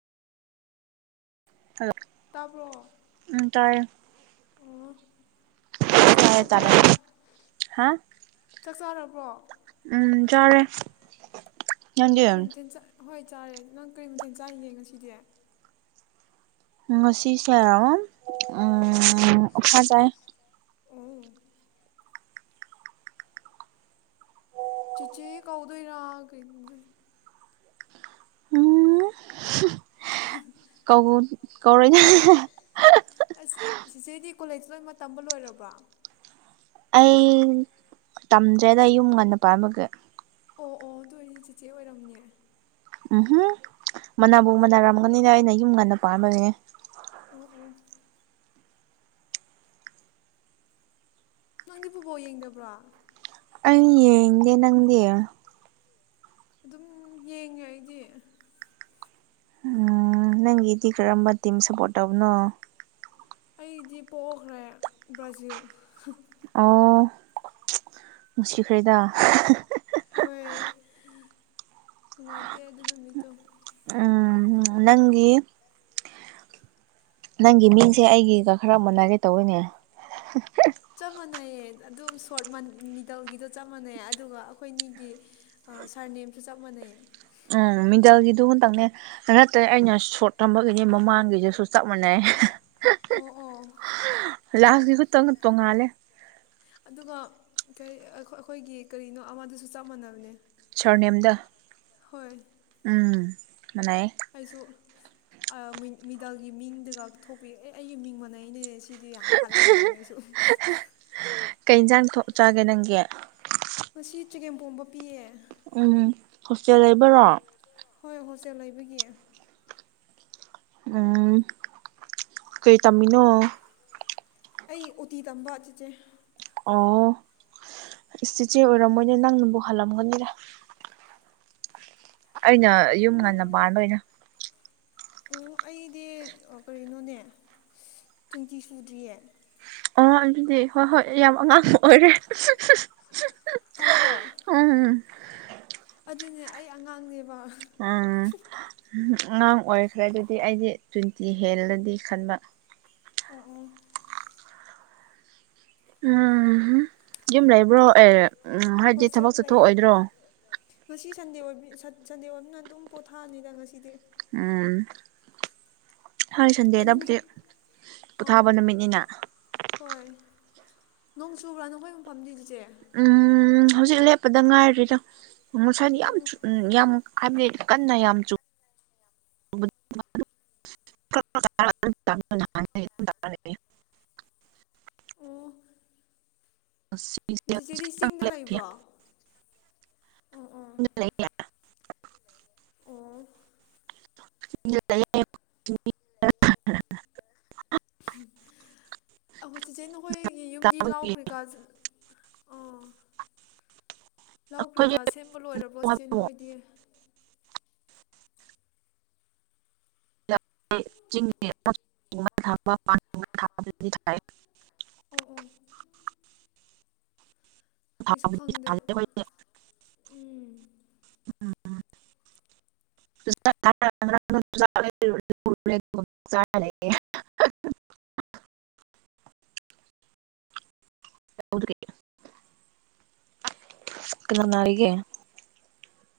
[unintelligible] ꯇꯥꯕ꯭ꯔꯣ ꯎꯝ ꯇꯥꯏꯌꯦ ꯑꯣ ꯆꯥꯛ ꯇꯥꯔꯦ ꯇꯥꯔꯦ ꯆꯥꯔꯕ꯭ꯔꯣ ꯍꯥ ꯆꯥꯛ ꯆꯥꯔꯕ꯭ꯔꯣ ꯎꯝ ꯆꯥꯔꯦ ꯅꯪꯗꯤ ꯑꯣ ꯀꯔꯤ ꯃꯊꯦꯜ ꯍꯣꯏ ꯆꯥꯔꯦ ꯅꯪ ꯀꯔꯤ ꯃꯊꯦꯜ ꯆꯥꯔꯤꯅꯦ ꯉꯁꯤꯗꯤ ꯎ ꯉꯁꯤꯁꯦ ꯎꯝ ꯑꯣꯛꯁꯥ ꯆꯥꯏ ꯑꯣ ꯆꯤꯆꯦ ꯀꯧꯗꯣꯏꯔꯥ ꯎꯝ [unintelligible] ꯀꯧꯕ ꯀꯧꯔꯣꯏ ꯑꯁ ꯁꯤꯆꯦꯗꯤ ꯀꯣꯂꯦꯖꯇ ꯂꯣꯏꯃꯛ ꯇꯝꯕ ꯂꯣꯏꯔꯕ꯭ꯔꯣ ꯑꯩ ꯇꯝꯗ꯭ꯔꯦꯗ ꯌꯨꯝ ꯉꯟꯅ ꯄꯥꯃꯒꯦ ꯑꯣ ꯑꯣ ꯑꯗꯨ ꯑꯣꯏꯔꯗꯤ ꯆꯤꯆꯦ ꯑꯣꯏꯔꯝꯅꯦ ꯎꯝꯍꯨꯝ ꯃꯅꯥꯕꯨꯧ ꯃꯅꯥꯔꯝꯒꯅꯤꯅ ꯑꯩꯅ ꯌꯨꯝ ꯉꯟꯅ ꯄꯥꯟꯕꯥꯝꯕꯅꯤꯅꯦ ꯑꯣ ꯑꯣ ꯅꯪꯗꯤ ꯄꯨꯕꯣꯛ ꯌꯦꯡꯗꯕ꯭ꯔꯣ ꯑꯩ ꯌꯦꯡꯗꯦ ꯅꯪꯗꯦ ꯑꯗꯨꯝ ꯌꯦꯡꯉꯦ ꯑꯩꯗꯤ ꯎꯝ ꯅꯪꯒꯤꯗꯤ ꯀꯔꯝꯕ ꯇꯤꯝ ꯁꯞꯄꯣꯔꯠ ꯇꯧꯕꯅꯣ ꯑꯩꯗꯤ ꯄꯣꯛꯈ꯭ꯔꯦ ꯕ꯭ꯔꯥꯖꯤꯜ ꯑꯣ ꯅꯨꯡꯁꯤꯈ꯭ꯔꯦꯗ ꯍꯣꯏ ꯅꯨꯡꯉꯥꯏꯇꯦ ꯑꯗꯨ ꯅꯨꯃꯤꯠꯇꯣ ꯎꯝ ꯅꯪꯒꯤ ꯅꯪꯒꯤ ꯃꯤꯡꯁꯦ ꯑꯩꯒꯤꯒ ꯈꯔ ꯃꯅꯒꯦ ꯇꯧꯔꯤꯅꯦ ꯆꯞ ꯃꯥꯟꯅꯩꯌꯦ ꯑꯗꯨꯝ ꯁꯣꯔꯠ ꯃꯤꯗꯜꯒꯤꯗꯣ ꯆꯞ ꯃꯥꯟꯅꯩ ꯑꯗꯨꯒ ꯑꯩꯈꯣꯏꯅꯤꯒꯤ ꯑ ꯁꯥꯔ ꯅꯦꯝꯁꯨ ꯆꯞ ꯃꯥꯟꯅꯩ ꯎꯝ ꯃꯤꯗꯜꯒꯤꯗꯨ ꯍꯟꯇꯪꯅꯦ ꯅꯠꯇꯦ ꯑꯩꯅ ꯁꯣꯔꯠ ꯊꯝꯕꯒꯤꯅꯦ ꯃꯃꯥꯡꯒꯤꯗꯨꯁꯨ ꯆꯞ ꯃꯥꯟꯅꯩ ꯑꯣ ꯑꯣ ꯑꯥꯁꯤ ꯈꯛꯇꯪ ꯇꯣꯡꯉꯥꯜꯂꯦ ꯑꯗꯨꯒ ꯀꯔꯤ ꯑꯩꯈꯣꯏꯒꯤ ꯀꯔꯤꯅꯣ ꯑꯃꯗꯨꯁꯨ ꯆꯞ ꯃꯥꯟꯅꯕꯅꯦ ꯁꯔꯅꯦꯝꯗ ꯍꯣꯏ ꯎꯝ ꯃꯅꯥꯌꯦ ꯑꯩꯁꯨ ꯃꯤꯗꯜꯒꯤ ꯃꯤꯡꯗꯨꯒ ꯊꯣꯛꯄꯤ ꯑꯦ ꯑꯩꯒꯤ ꯃꯤꯡ ꯃꯅꯩꯅꯦ ꯁꯤꯗꯤ ꯍꯜꯂꯂꯕꯅꯦ ꯑꯩꯁꯨ [unintelligible] [inaudible] ꯀꯩ ꯌꯦꯟꯁꯥꯡ ꯊꯣꯛꯆꯒꯦ ꯅꯪꯒꯤ ꯉ ꯆꯤꯀꯦꯝ ꯄꯣꯝꯕ ꯄꯤꯌꯦ ꯎꯝ ꯍꯣꯁꯇꯦꯜ ꯂꯩꯕꯔꯣ ꯍꯣꯏ ꯍꯣꯁꯇꯦꯜ ꯂꯩꯕꯒꯤ ꯎꯝ ꯀꯩ ꯇꯝꯃꯤꯅꯣ ꯑꯩ ꯑꯣꯇꯤ ꯇꯝꯕ ꯆꯤꯆꯦ ꯑꯣ ꯆꯤꯆꯦ ꯑꯣꯏꯔꯝꯃꯣꯏꯅꯦ ꯅꯪꯅꯕꯨ ꯍꯜꯂꯝꯒꯅꯤꯗ ꯑꯩꯅ ꯌꯨꯝ ꯅꯪ ꯉꯟꯅ ꯄꯥꯟꯕꯩꯅ‌ꯦ ꯑꯣ ꯑꯩꯗꯤ ꯀꯔꯤꯅꯣꯅꯦ ꯇ꯭ꯋꯦꯟꯇꯤ ꯁꯨꯗ꯭ꯔꯤꯌꯦ ꯑ ꯑꯗꯨꯗꯤ ꯍꯣꯏ ꯍꯣꯏ ꯌꯥꯝ ꯑꯉꯥꯡ ꯑꯣꯏꯔꯦ ꯑꯩꯔꯣ ꯎꯝ ꯑꯗꯨꯅꯦ ꯑꯩ ꯑꯉꯥꯡꯅꯦꯕ ꯑꯉꯥꯡ ꯑꯣꯏꯈ꯭ꯔꯦ ꯑꯗꯨꯗꯤ ꯑꯩꯗꯤ ꯇ꯭ꯋꯦꯟꯇꯤ ꯍꯦꯜꯂꯗꯤ ꯈꯟꯕ ꯑꯣ ꯑꯣ ꯎꯝ ꯌꯨꯝ ꯂꯩꯕ꯭ꯔꯣ ꯑꯦ ꯎꯝ ꯍꯥꯏꯗꯤ ꯊꯕꯛ ꯍꯁꯦꯠ ꯂꯩꯌꯦ ꯆꯠꯊꯣꯛꯑꯣꯏꯗ꯭ꯔꯣ ꯉꯁꯤ ꯁꯟꯗꯦ ꯁꯟꯗꯦ ꯑꯣꯏꯕꯅ ꯑꯗꯨꯝ ꯄꯣꯊꯥꯑꯅꯤꯗ ꯉꯁꯤꯗꯤ ꯎꯝ ꯊꯔꯤ ꯑꯗꯨ ꯁꯟꯗꯦꯗꯕꯨꯗꯤ ꯅꯈꯣꯏ ꯑꯥ ꯄꯣꯊꯥꯕ ꯅꯨꯃꯤꯠꯅꯤꯅ ꯍꯣꯏ ꯅꯣꯡ ꯆꯨꯕ꯭ꯔꯥ ꯅꯈꯣꯏ ꯃꯐꯝꯅꯤ ꯏꯆꯦ ꯎꯝ ꯍꯧꯖꯤꯛ ꯂꯦꯞꯄꯗ ꯉꯥꯏꯔꯔꯤꯔꯣ ꯃꯨꯁꯥꯏꯗꯤ ꯌꯥꯝ ꯑꯣ ꯎ ꯌꯥꯝ ꯍꯥꯏꯕꯗꯤ ꯀꯟꯅ ꯌꯥꯝ ꯆ [inaudible] ꯑꯣ ꯑꯁ ꯆꯤꯆꯦꯗꯤ ꯆꯤꯡꯗ ꯂꯩꯕ꯭ꯔꯣ ꯑꯣ [unintelligible] ꯑꯣ [inaudible] ꯈ‌ꯣ ꯆꯤꯆꯦ ꯅꯈꯣꯏꯒꯤ ꯌꯨꯝꯗꯤ ꯂꯥꯎꯈ꯭ꯔꯦꯀ [unintelligible] ꯂꯧ ꯀꯔꯤꯀꯥ ꯁꯦꯝꯕ ꯂꯣꯏꯔꯕꯣ ꯆꯤꯆꯦ ꯅꯈ‌ꯣꯏꯗꯤ [inaudible] ꯑꯣ ꯑꯣ ꯑꯩꯁꯨ [inaudible] ꯈꯪꯗꯦ ꯑꯩꯈꯣꯏꯗꯤ ꯎꯝ ꯎꯝ [inaudible] [inaudible] ꯀꯅꯥ ꯅꯥꯔꯤꯒ‌ꯦ